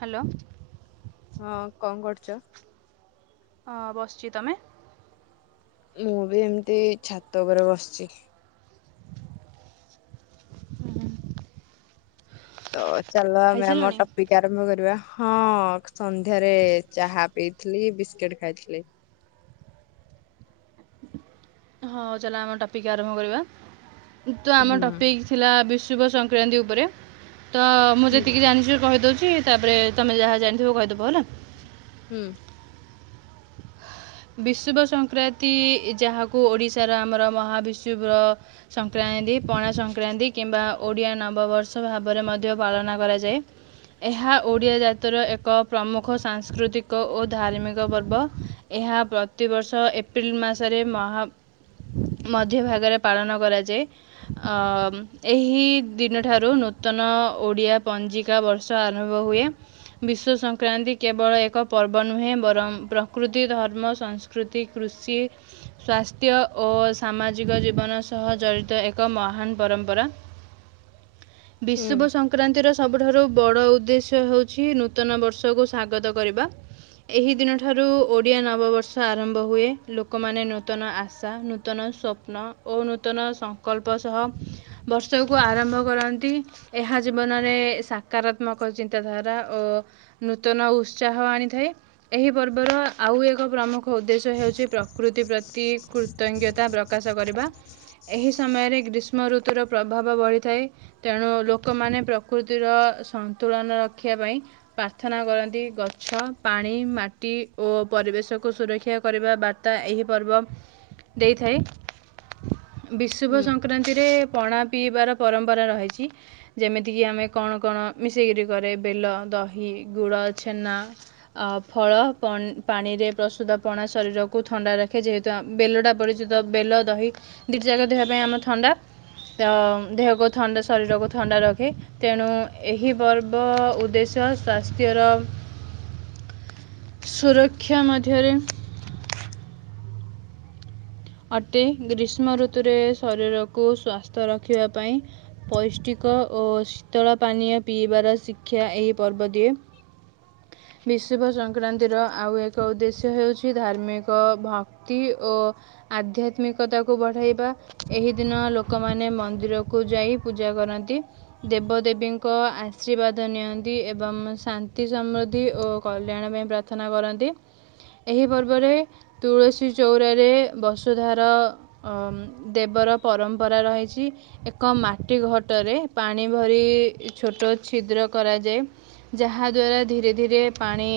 Hello ହଁ କଣ କରୁଛ ହଁ ବସିଛି ତମେ। ମୁଁ ବି ଏମିତି ଛାତ ଉପରେ ବସିଛି। ତ ଚାଲ ଆମେ ଆମ ଖାଇସାରିଲଣି ଟପିକ। ଆରମ୍ଭ କରିବା ହଁ ସନ୍ଧ୍ୟାରେ ଚାହା ପିଇଥିଲି ବିସ୍କୁିଟ ଖାଇଥିଲି। ହଁ ଚାଲ ଆମ ଟପିକ ଆରମ୍ଭ କରିବା ତୁ ଆମ ହୁଁ। ଟପିକ। ଥିଲା ବିଶୁବ ସଂକ୍ରାନ୍ତି ଉପରେ ତ ମୁଁ ହୁଁ ଯେତିକି ଜାଣିଛି କହିଦେଉଛି। ତାପରେ ତମେ ଯାହା ଜାଣିଥିବ କହିଦବ ହେଲା। ହୁଁ। ବିଶୁ ସଂକ୍ରାନ୍ତି ଯାହାକୁ ଓଡ଼ିଶାର ଆମର ମହାବିଶୁର- ସଂକ୍ରାନ୍ତି ପଣା ସଂକ୍ରାନ୍ତି କିମ୍ବା ଓଡ଼ିଆ ନବବର୍ଷ ଭାବରେ ମଧ୍ୟ ପାଳନ କରାଯାଏ। ଏହା ଓଡ଼ିଆ ଜତିର ଏକ ପ୍ରମୁଖ ସାଂସ୍କୃତିକ ଓ ଧାର୍ମିକ ପର୍ବ। ଏହା ପ୍ରତିବର୍ଷ ଏପ୍ରିଲ ମାସରେ ମହା ମଧ୍ୟ ଭାଗରେ ପାଳନ କରାଯାଏ। ଅ ଏହି ଦିନଠାରୁ ନୂତନ ଓଡ଼ିଆ ପଞ୍ଜିକା - ବର୍ଷ ଆରମ୍ଭ ହୁଏ। ବିଶ୍ୱ ସଂକ୍ରାନ୍ତି କେବଳ ଏକ ପର୍ବ ନୁହେଁ ବରଂ ପ୍ରକୃତି- ହ ଧର୍ମ ସଂସ୍କୃତି କୃଷି! ସ୍ବାସ୍ଥ୍ୟ ଓ ସାମାଜିକ ଜୀବନ ସହ ଜଡ଼ିତ ଏକ ମହାନ ପରମ୍ପରା। [unintelligible] [inaudible] ବିଶ୍ୱୁବ ସଂକ୍ରାନ୍ତି ସଂକ୍ରାନ୍ତିର ସବୁଠାରୁ ବଡ଼ ଉଦ୍ଦେଶ୍ୟ ହେଉଛି ନୂତନ ବର୍ଷକୁ ସଵାଗତ କରିବା। ଏହି ଦିନ ଠାରୁ ଓଡିଆ ନବବର୍ଷ ଆରମ୍ଭ ହୁଏ। ଲୋକମାନେ ନୂତନ ଆଶା ନୂତନ ସ୍ୱପ୍ନ ଓ ନୂତନ ସଂକଳ୍ପ ସହ ବର୍ଷକୁ ଆରମ୍ଭ କରନ୍ତି। ଏହା ଜୀବନରେ ସକାରାତ୍ମକ ଚିନ୍ତାଧାରା ଓ! ନୂତନ ଉତ୍ସାହ ଆଣିଥାଏ ଏହି ପର୍ବର ଆଉ ଏକ ପ୍ରମୁଖ ଉଦ୍ଦେଶ୍ୟ ହେଉଛି ପ୍ରକୃତି ପ୍ରତି କୃତଜ୍ଞତା ପ୍ରକାଶ କରିବା। ଏହି ସମୟରେ ଗ୍ରୀଷ୍ମ ଋତୁର ପ୍ରଭାବ ବଢ଼ିଥାଏ। ତେଣୁ ଲୋକମାନେ ପ୍ରକୃତିର ସନ୍ତୁଳନ ରଖିବା ପାଇଁ। ପ୍ରାର୍ଥନା କରନ୍ତି ଗଛ ପାଣି ମାଟି, ଓ ପରିବେଶକୁ ସୁରକ୍ଷା କରିବା ବାର୍ତ୍ତା ଏହି ପର୍ବ ଦେଇଥାଏ। ବିଶୁବ ହୁଁ ସଂକ୍ରାନ୍ତିରେ ପଣା ପିଇବାର ପରମ୍ପରା ରହିଛି। ଯେମିତି କିି ଆମେ କଣ କଣ ମିଶେଇକରି କରେ ବେଲ ଦହି ଗୁଡ ଛେନା। ଆ ଫଳ। ପ ପାଣିରେ ପ୍ରସ୍ତୁତ ପଣା ଶରୀରକୁ ଥଣ୍ଡା ରଖେ। ଯେହେତୁ ବେଲଟା ପରିଚିତ ବେଲ ଦହି। ଦୁଇଟି ଯାକା ଦେହ ପାଇଁ ଆମର ଥଣ୍ଡା ତ ଦେହକୁ ଥଣ୍ଡା ଶରୀରକୁ ଥଣ୍ଡା ରଖେ। ତେଣୁ ଏହି ପର୍ବ ଉଦ୍ଦେଶ୍ୟ ସ୍ୱାସ୍ଥ୍ୟର ସୁରକ୍ଷା ମଧ୍ୟରେ। ଅଟେ ଗ୍ରୀଷ୍ମ ଋତୁରେ ଶରୀରକୁ ସଵାସ୍ଥ୍ୟ ରଖିବା ପାଇଁ ପୈଷ୍ଟିକ ଓ ଶୀତଳ ପାନୀୟ ପିଇବାର ଶିକ୍ଷା ଏହି ପର୍ବ ଦିଏ। ବିଶୁଭ ସଂକ୍ରାନ୍ତିର ଆଉ ଏକ ଉଦ୍ଦେଶ୍ୟ ହେଉଛି ଧାର୍ମିକ। ଏକ ଭକ୍ତି ଓ ଆଧ୍ୟାତ୍ମିକତାକୁ ବଢ଼ାଇବା। ଏହି ଦିନ ଲୋକମାନେ ମନ୍ଦିରକୁ ଯାଇ ପୂଜା କରନ୍ତି। ଦେବ ଦେେବୀଙ୍କ ଆଶୀର୍ବାଦ ନିଅନ୍ତି। ଏବଂ ଶାନ୍ତି ସମୃଦ୍ଧି ଓ କଲ୍ୟାଣ ପାଇଁ ପ୍ରା ପ୍ରଥନା କର ଏହି ପର୍ବରେ ତୁଳସୀ ଚଉଁରାରେ ବସ ସୁଧାର ଦେବର ପରମ୍ପରା ରହିଛି। ଏକ ମାଟି ଘଟରେ ପାଣି ଭରି ଛୋଟ ଛିଦ୍ର କରାଯାଏ। ଯାହାଦ୍ୱାରା ଧୀରେ ଧୀରେ ପାଣି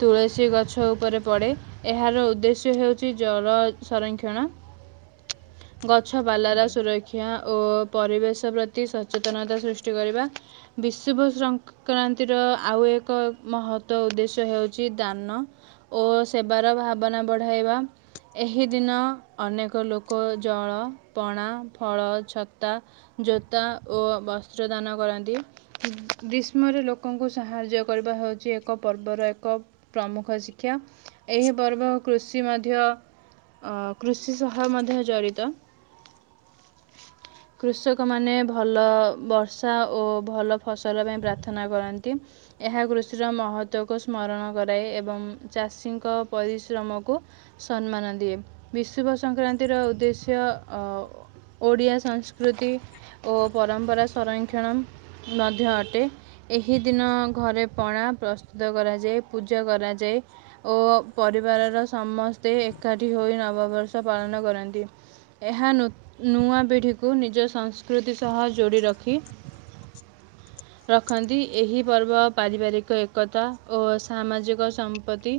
ତୁଳସୀ ଗଛ ଉପରେ ପଡେ ଏହାର ଉଦ୍ଦେଶ୍ୟ ହେଉଛି ଜଳ ସଂରକ୍ଷଣ। ଗଛ ବାଲାର ସୁରକ୍ଷ ଶିକ୍ଷା ଓ ପରିବେଶ ପ୍ରତି ସଚେତନତା ସୃଷ୍ଟି କରିବା। ବିଶୁଭ ଶଙ୍କ କ୍ରାନ୍ତିର ଆଉ ଏକ ମହତ୍ବ ଉଦ୍ଦେଶ୍ୟ ହେଉଛି ଦାନ। ଓ ସେବାର ଭାବନା ବଢ଼ାଇବା ଏହି ଦିନ ଅନେକ ଲୋକ ଜଳ, ପଣା, ଫଳ, ଛତା। ଜୋତା ଓ ବସ୍ତ୍ର ଦାନ କରନ୍ତି। ଗ୍ରୀଷ୍ମରେ ଲୋକଙ୍କୁ ସାହାଯ୍ୟ କରିବା ହଉଛି ଏକ ପର୍ବର ଏକ ପ୍ରମୁଖ ଶିକ୍ଷା ଏହି ପର୍ବ କୃଷି ମଧ୍ୟ ଅ କୃଷି ସହ ମଧ୍ୟ ଜଡ଼ିତ। [inaudible] କୃଷକମାନେ ଭଲ ବର୍ଷା ଓ ଭଲ ଫସଲ ପାଇଁ ପ୍ରାର୍ଥନା କରନ୍ତି। ଏହା କୃଷିର ମହତ୍ଵକୁ ସ୍ମରଣ କରାଏ ଏବଂ ଚାଷୀଙ୍କ ପରିଶ୍ରମକୁ ସମ୍ମାନ ଦିଏ ବିଶୁବ ସଂକ୍ରାନ୍ତିର ଉଦ୍ଦେଶ୍ୟ ଅ ଓଡ଼ିଆ ସଂସ୍କୃତି ଓ ପରମ୍ପରା ସଂରକ୍ଷଣ ମଧ୍ୟ ଅଟେ। ଏହି ଦିନ ଘରେ ପଣା ପ୍ରସ୍ତୁତ କରା ଯେ ପୂଜା କରାଯାଏ ଓ ପରିବାରର ସମସ୍ତେ ଏକାଠି ହୋଇ ନ ନବ ବର୍ଷ ପାଳନ କରନ୍ତି। ଏହା ନୂ ନୁଆ ପିଢ଼ିକୁ ନିଜ ସଂସ୍କୃତି ସହ ଯୋଡ଼ି ରଖି [inaudible] ରଖନ୍ତି ଏହି ପର୍ବ ପାରିବାରିକ ଏକତା ଓ ସାମାଜିକ ସମ୍ପତ୍ତି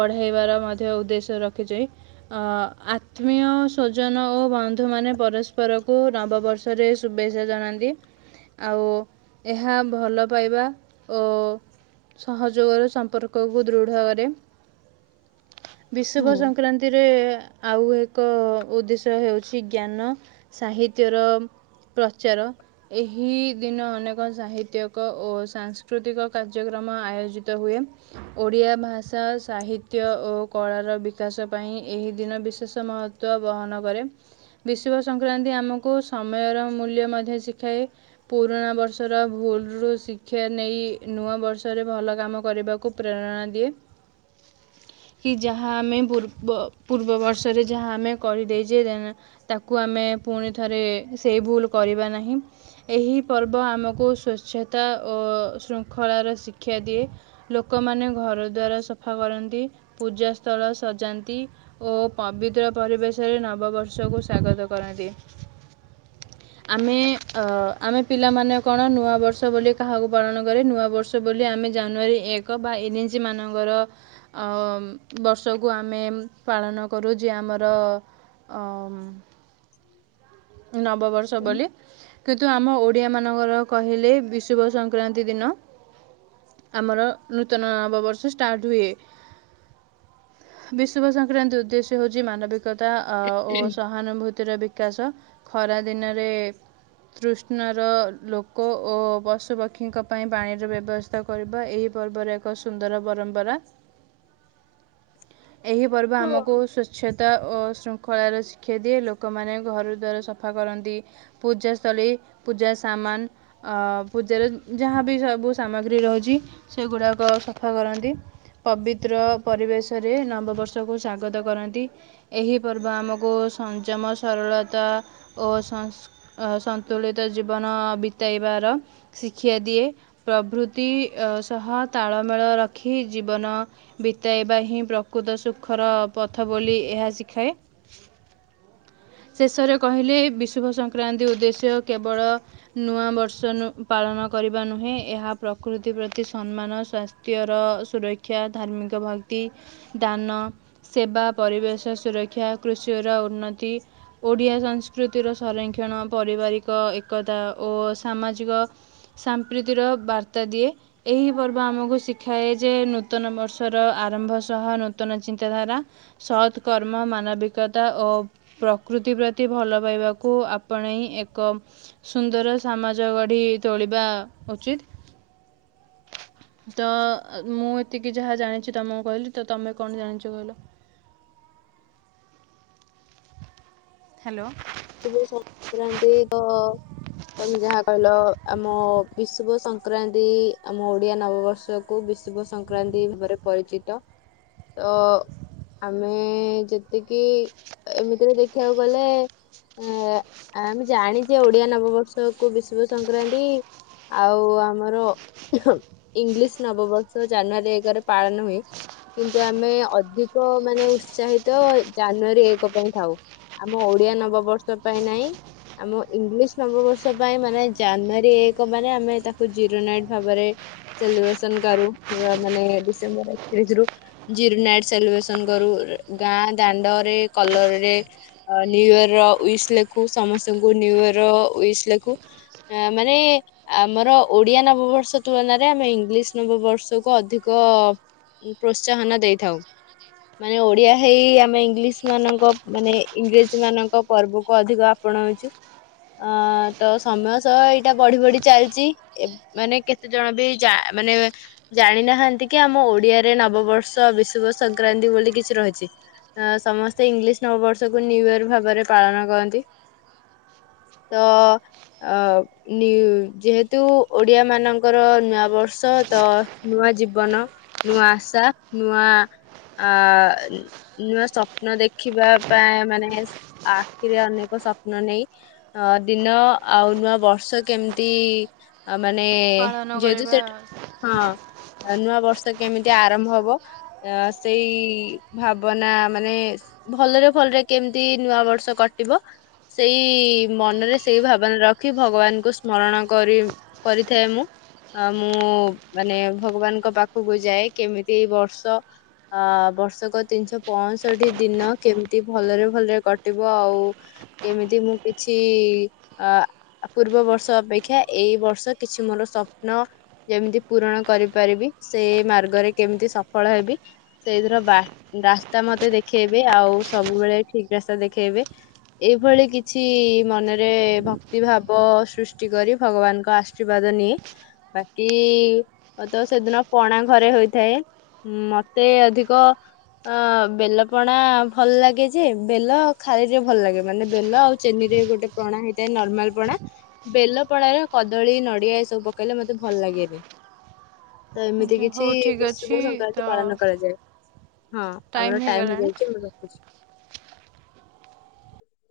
ବଢ଼େଇବାର ମଧ୍ୟ ଉଦ୍ଦେଶ୍ୟ ରଖିଚଇ। ଅ ଆତ୍ମୀୟ ସ୍ୱଜନ ଓ ବନ୍ଧୁ ମାନେ ପରସ୍ପରକୁ ନବବର୍ ରେ ଶୁଭେଚ୍ଛା ଜଣାନ୍ତି। ଆଉ ଏହା ଭଲ ପାଇବା ଓ ସହଯୋଗର ସମ୍ପର୍କକୁ ଦୃଢ କରେ। [inaudible] ବିଶୁଭ ସଂକ୍ରାନ୍ତି। ରେ ଆଉ ଏକ ଉଦ୍ଦେଶ୍ୟ ହେଉଛି ଜ୍ଞାନ ସାହିତ୍ୟର ପ୍ରଚାର। ଏହି ଦିନ ଅନେକ ସାହିତ୍ୟକ ଓ ସାଂସ୍କୃତିକ କାର୍ଯ୍ୟକ୍ରମ ଆୟୋଜିତ ହୁଏ। ଓଡ଼ିଆ ଭାଷା ସାହିତ୍ୟ ଓ କଳାର ବିକାଶ ପାଇଁ ଏହି ଦିନ ବିଶେଷ ମହତ୍ଵ ବହନ କରେ। ବିଷୁବସଂକ୍ରାନ୍ତି ଆମକୁ ସମୟର ମୂଲ୍ୟ ମଧ୍ୟ ଶିଖାଏ। ପୁରୁଣା ବର୍ଷର ଭୁଲରୁ ଶିକ୍ଷା ନେଇ ନୂଆ ବର୍ଷରେ ଭଲ କାମ କରିବାକୁ ପ୍ରେରଣା ଦିଏ। [inaudible] କି ଯାହା ଆମେ ପୂର୍ବ ପୂର୍ବ ବର୍ଷରେ ଯାହା ଆମେ କରିଦେଇଛେ ଦେ ତାକୁ ଆମେ ପୁଣିଥରେ ସେଇ ଭୁଲ କରିବା ନାହିଁ। ଏହି ପର୍ବ ଆମକୁ ସ୍ୱଚ୍ଛତା ଓ ଶୃଙ୍ଖଳାର ଶିକ୍ଷା ଦିଏ। ଲୋକମାନେ ଘର ଦ୍ୱାର ସଫା କରନ୍ତି ପୂଜା ସ୍ଥଳ ସଜାନ ତି ଓ ପବିତ୍ର ପରିବେଶରେ ନବବର୍ଷକୁ ସ୍ୱାଗତ କରନ୍ତି। [inaudible] ଆମେ ଅ ଆମେ ପିଲାମାନେ କଣ ନୂଆବର୍ଷ ବୋଲି କାହାକୁ ପାଳନ କରେ ନୂଆବର୍ଷ ବୋଲି ଆମେ ଜାନୁଆରୀ ଏକ ବା ଏନ୍ ଏଜି ମାନଙ୍କର ଆ ବର୍ଷକୁ ଆମେ ପାଳନ କରୁ ଯିଏ ଆମର ଅମ୍ ନବବର୍ଷ ବୋଲି କିନ୍ତୁ ଆମ ଓଡିଆ ମାନଙ୍କର କହିଲେ ବିଶୁବ ସଂକ୍ରାନ୍ତି ଦିନ ଆମର ନୂତନ ନବବର୍ଷ ଷ୍ଟାର୍ଟ ହୁଏ। ଶୁଭ ସଂକ୍ରାନ୍ତି ଉଦ୍ଦେଶ୍ୟ ହଉଛି ମାନବିକତା ଓ ସ ସହାନୁଭୂତିର ବିକାଶ ଖରା ଦିନରେ ତୃଷ୍ଣର ଲୋକ ଓ ପଶୁପକ୍ଷୀଙ୍କ ପାଇଁ ପାଣିର ବ୍ୟବସ୍ଥା ତ୍ତା କରିବା ଏହି ପର୍ବରେ ଏକ ସୁନ୍ଦର ପରମ୍ପରା। ଏହି ପର୍ବ ହଁ। ଆମକୁ ସୁସ ସ୍ୱଚ୍ଛତା ଓ ଶୃଙ୍ଖଳାର ଶିକ୍ଷା ଦିଏ ଲୋକମାନେ ଘରୁ ଦ୍ୱାର ସଫା କରନ୍ତି। ପୂଜା ସ୍ଥଳୀ ପୂଜା ସାମାନ ଆ ପୂଜାରେ ଯାହା ବିି ସବୁ ସାମଗ୍ରୀ ରହୁଛି ସେଗୁଡ଼ାକ ସଫା କରନ୍ତି। ପବିତ୍ର ପରିବେଶରେ ନବବର୍ଷକୁ ସ୍ଵାଗତ କରନ୍ତି। ଏହି ପର୍ବ ଆମକୁ ସଂଯମ ସରଳତା ଓ ସଂ ଅ ସନ୍ତୁଳିତ ଜୀବନ ବିତାଇବାର ଶିକ୍ଷା ଦିଏ। ପ୍ରଭୃତି ସହ ତାଳମେଳ ରଖି ଜୀବନ ବିତାଇବା ହିଁ ପ୍ରକୃତ ସୁଖର ପଥ ବୋଲି ଏହା ଶିଖାଏ। ଶେଷରେ କହିଲେ ବିଶୁଭ ସଂକ୍ରାନ୍ତି ଉଦ୍ଦେଶ୍ୟ କେବଳ ନୂଆ ବର୍ଷ ପାଳନ କରିବା ନୁହେଁ ଏହା ପ୍ରକୃତି ପ୍ରତି ସମ୍ମାନ ସ୍ୱାସ୍ଥ୍ୟ ତିଅର ସୁରକ୍ଷା, ଧାର୍ମିକ, ଭକ୍ତି, ଦାନ ସେବା, ପରିବେଶ ସୁରକ୍ଷା, କୃଷିର ଉନ୍ନତି। ଓଡ଼ିଆ ସଂସ୍କୃତିର ସଂରକ୍ଷଣ ପାରିବାରିକ ଏକତା ଓ ସାମାଜିକ ସାମ୍ପ୍ରୀତିର ବାର୍ତ୍ତା ଦିଏ। ଏହି ପର୍ବ ଆମକୁ ଶିଖାଏ ଯେ ନୂତନ ବର୍ଷର ଆରମ୍ଭ। ସହ ନୂତନ ଚିନ୍ତାଧାରା ସତ୍କର୍ମ ମାନବିକତା ଓ ପ୍ରକୃତି ପ୍ରତି ଭଲ ପାଇବାକୁ ଆପଣେଇ ଏକ ସୁନ୍ଦର ସାମାଜ ଗଢି ତୋଳିବା ଉଚିତ। ତ ମୁଁ ଏତିକି ଯାହା ଜାଣିଛି ତମକୁ କହିଲି। ତ ତମେ କଣ ଜାଣିଛ କହିଲ? ହ୍ୟାଲୋ। ସୁବ ସଂକ୍ରାନ୍ତି ତ ତମେ ଯାହା କହିଲ ଆମ ବିଶ୍ୱ ସଂକ୍ରାନ୍ତି ଆମ ଓଡିଆ ନବବର୍ଷ। କୁ ବିଶୁବ ସଂକ୍ରାନ୍ତି ଭାବରେ ପରିଚିତ। ତ ଆମେ ଯେତିକି ଏମିତିରେ ଦେଖିବାକୁ ଗଲେ ଏ ଆମେ ଜାଣିଛେ ଓଡିଆ ନବବର୍ଷକୁ ବିଶୁବ ସଂକ୍ରାନ୍ତି ଆଉ ଆମର ଉହୁଁ ଇଂଲିଶ ନବବର୍ଷ ଜାନୁଆରୀ ଏଗାରେ ପାଳନ ହୁଏ। କିନ୍ତୁ ଆମେ ଅଧିକ ମାନେ ଉତ୍ସାହିତ ଜାନୁଆରୀ ଏକ ପାଇଁ ଥାଉ। ଆମ ଓଡିଆ ନବବର୍ଷ ପାଇଁ ନାହିଁ। ଆମ ଇଂଲିଶ ନବବର୍ଷ ପାଇଁ ମାନେ ଜାନୁଆରୀ ଏକ ମାନେ ଆମେ ତାକୁ ଜିରୋ ନାଇଟ୍ ଭାବରେ ସେଲିବ୍ରେସନ କାରୁ ମାନେ ଡିସେମ୍ବର ଏକତିରିଶ ରୁ ଜିରୋ ନାଇଟ ସେଲିବ୍ରେସନ କରୁ ଗାଁ ଦାଣ୍ଡରେ କଲରରେ ନିୁ ଇୟର ଉଇସ୍ ଲେଖୁ ସମସ୍ତଙ୍କୁ ନିୁ ଇୟର ୱସ୍ ଲେଖୁ। ଅ ମାନେ ଆମର ଓଡିଆ ନବବର୍ଷ ତୁଳନାରେ ଆମେ ଇଂଲିଶ ନବବର୍ଷକୁ ଅଧିକ ପ୍ରୋତ୍ସାହନ ଦେଇଥାଉ। ମାନେ ଓଡିଆ ହେଇ ଆମେ ଇଂଲିଶ ମାନଙ୍କ ମାନେ ଇଂରେଜୀ ମାନଙ୍କ ପର୍ବକୁ ଅଧିକ ଆପଣାଉଛି। ଅଁ ତ ସମୟ ସହ ଏଇଟା ବଢି ବଢି ଚାଲିଛି ଏ ମାନେ କେତେ ଜଣ ବି ଯା ମାନେ ଜାଣି ନାହାନ୍ତି କି ଆମ ଓଡିଆରେ ନବବର୍ଷ ବିଶୁବ ସଂକ୍ରାନ୍ତି ବୋଲି କିଛି ରହିଛି। ଅ ସମସ୍ତେ ଇଂଲିଶ ନବବର୍ଷକୁ ନ୍ୟୁଇୟର ଭାବରେ ପାଳନ କରନ୍ତି। ତ ଅ ନିୟୁ ଯେହେତୁ ଓଡିଆ ମାନଙ୍କର ନୂଆ ବର୍ଷ ତ ନୂଆ ଜୀବନ। ନୂଆ ଆଶା ନୂଆ ଆ ନୂଆ ସ୍ୱପ୍ନ ଦେଖିବା ପା ମାନେ ଆଖିରେ ଅନେକ ସ୍ୱପ୍ନ ନେଇ ଅ ଦିନ ଆଉ ନୂଆ ବର୍ଷ କେମିତି ଆ ମାନେ ପାଳନ ଯେହେତୁ କରିବା ସେ ହଁ ନୂଆ ବର୍ଷ କେମିତି ଆରମ୍ଭ ହବ ଅ ସେଇ ଭାବନା ମାନେ ଭଲରେ ଭଲରେ କେମତି ନୂଆ ବର୍ଷ କଟିବ ସେଇ ମନରେ ସେଇ ଭାବନା ରଖି ଭଗବାନଙ୍କୁ ସ୍ମରଣ କରିବ କରିଥାଏ ମୁଁ। ହଁ ମୁଁ ମାନେ ଭଗବାନଙ୍କ ପାଖକୁ ଯାଏ କେମିତି ଏଇ ବର୍ଷ ଅ ବର୍ଷକ ତିନିଶହ ପଅଷଠି ଦିନ କେମିତି ଭଲରେ ଭଲରେ କଟିବ ଆଉ କେମିତି ମୁଁ କିଛି ଆ ଆଉ ପୂର୍ବ ବର୍ଷ ଅପେକ୍ଷା ଏଇ ବର୍ଷ କିଛି ମୋର ସ୍ୱପ୍ନ ଯେମିତି ପୂରଣ କରିପାରିବି ସେ ମାର୍ଗରେ କେମିତି ସଫଳ ହେବି ସେଇଥିର ବା ରାସ୍ତା ମତେ ଦେଖେଇବେ ଆଉ ସବୁବେଳେ ଠିକ୍ ରାସ୍ତା ଦେଖେଇବେ। ଏଇଭଳି କିଛି ମନରେ ଭକ୍ତି ଭାବ ସୃଷ୍ଟି କରି ଭଗବାନଙ୍କ ଆ ଆଶୀର୍ବାଦ ନିଏ ବାକି ତ ସେଦିନ ପଣା ଘରେ ହୋଇଥାଏ। ମତେ ଅଧିକ ଅ ବେଲପଣା ଭଲ ଲାଗେ ଯେ ବେଲ ଖାଇରେ ଭଲ ଲାଗେ ମାନେ ବେଲ ଆଉ ଚେନିରେ ଗୋଟେ ପଣା ହେଇଥାଏ ନର୍ମାଲ ପଣା। ବେଲ ପଣାରେ କଦଳୀ ନଡିଆ ଏସବୁ ପକେଇଲେ ମତେ ଭଲ ଲାଗେନି। ତ ଏମିତି କିଛି ହଉ ଠିକ୍ ଅଛି ବିଶୁବ ସଂକ୍ରାନ୍ତି ତ ପାଳନ କରାଯାଏ। ହଁ ଆମର ଟାଇମ୍ ଟାଇମ ହୋଇଗଲାଣି ହେଇଯାଇଛି ମୁଁ ରଖୁଛି।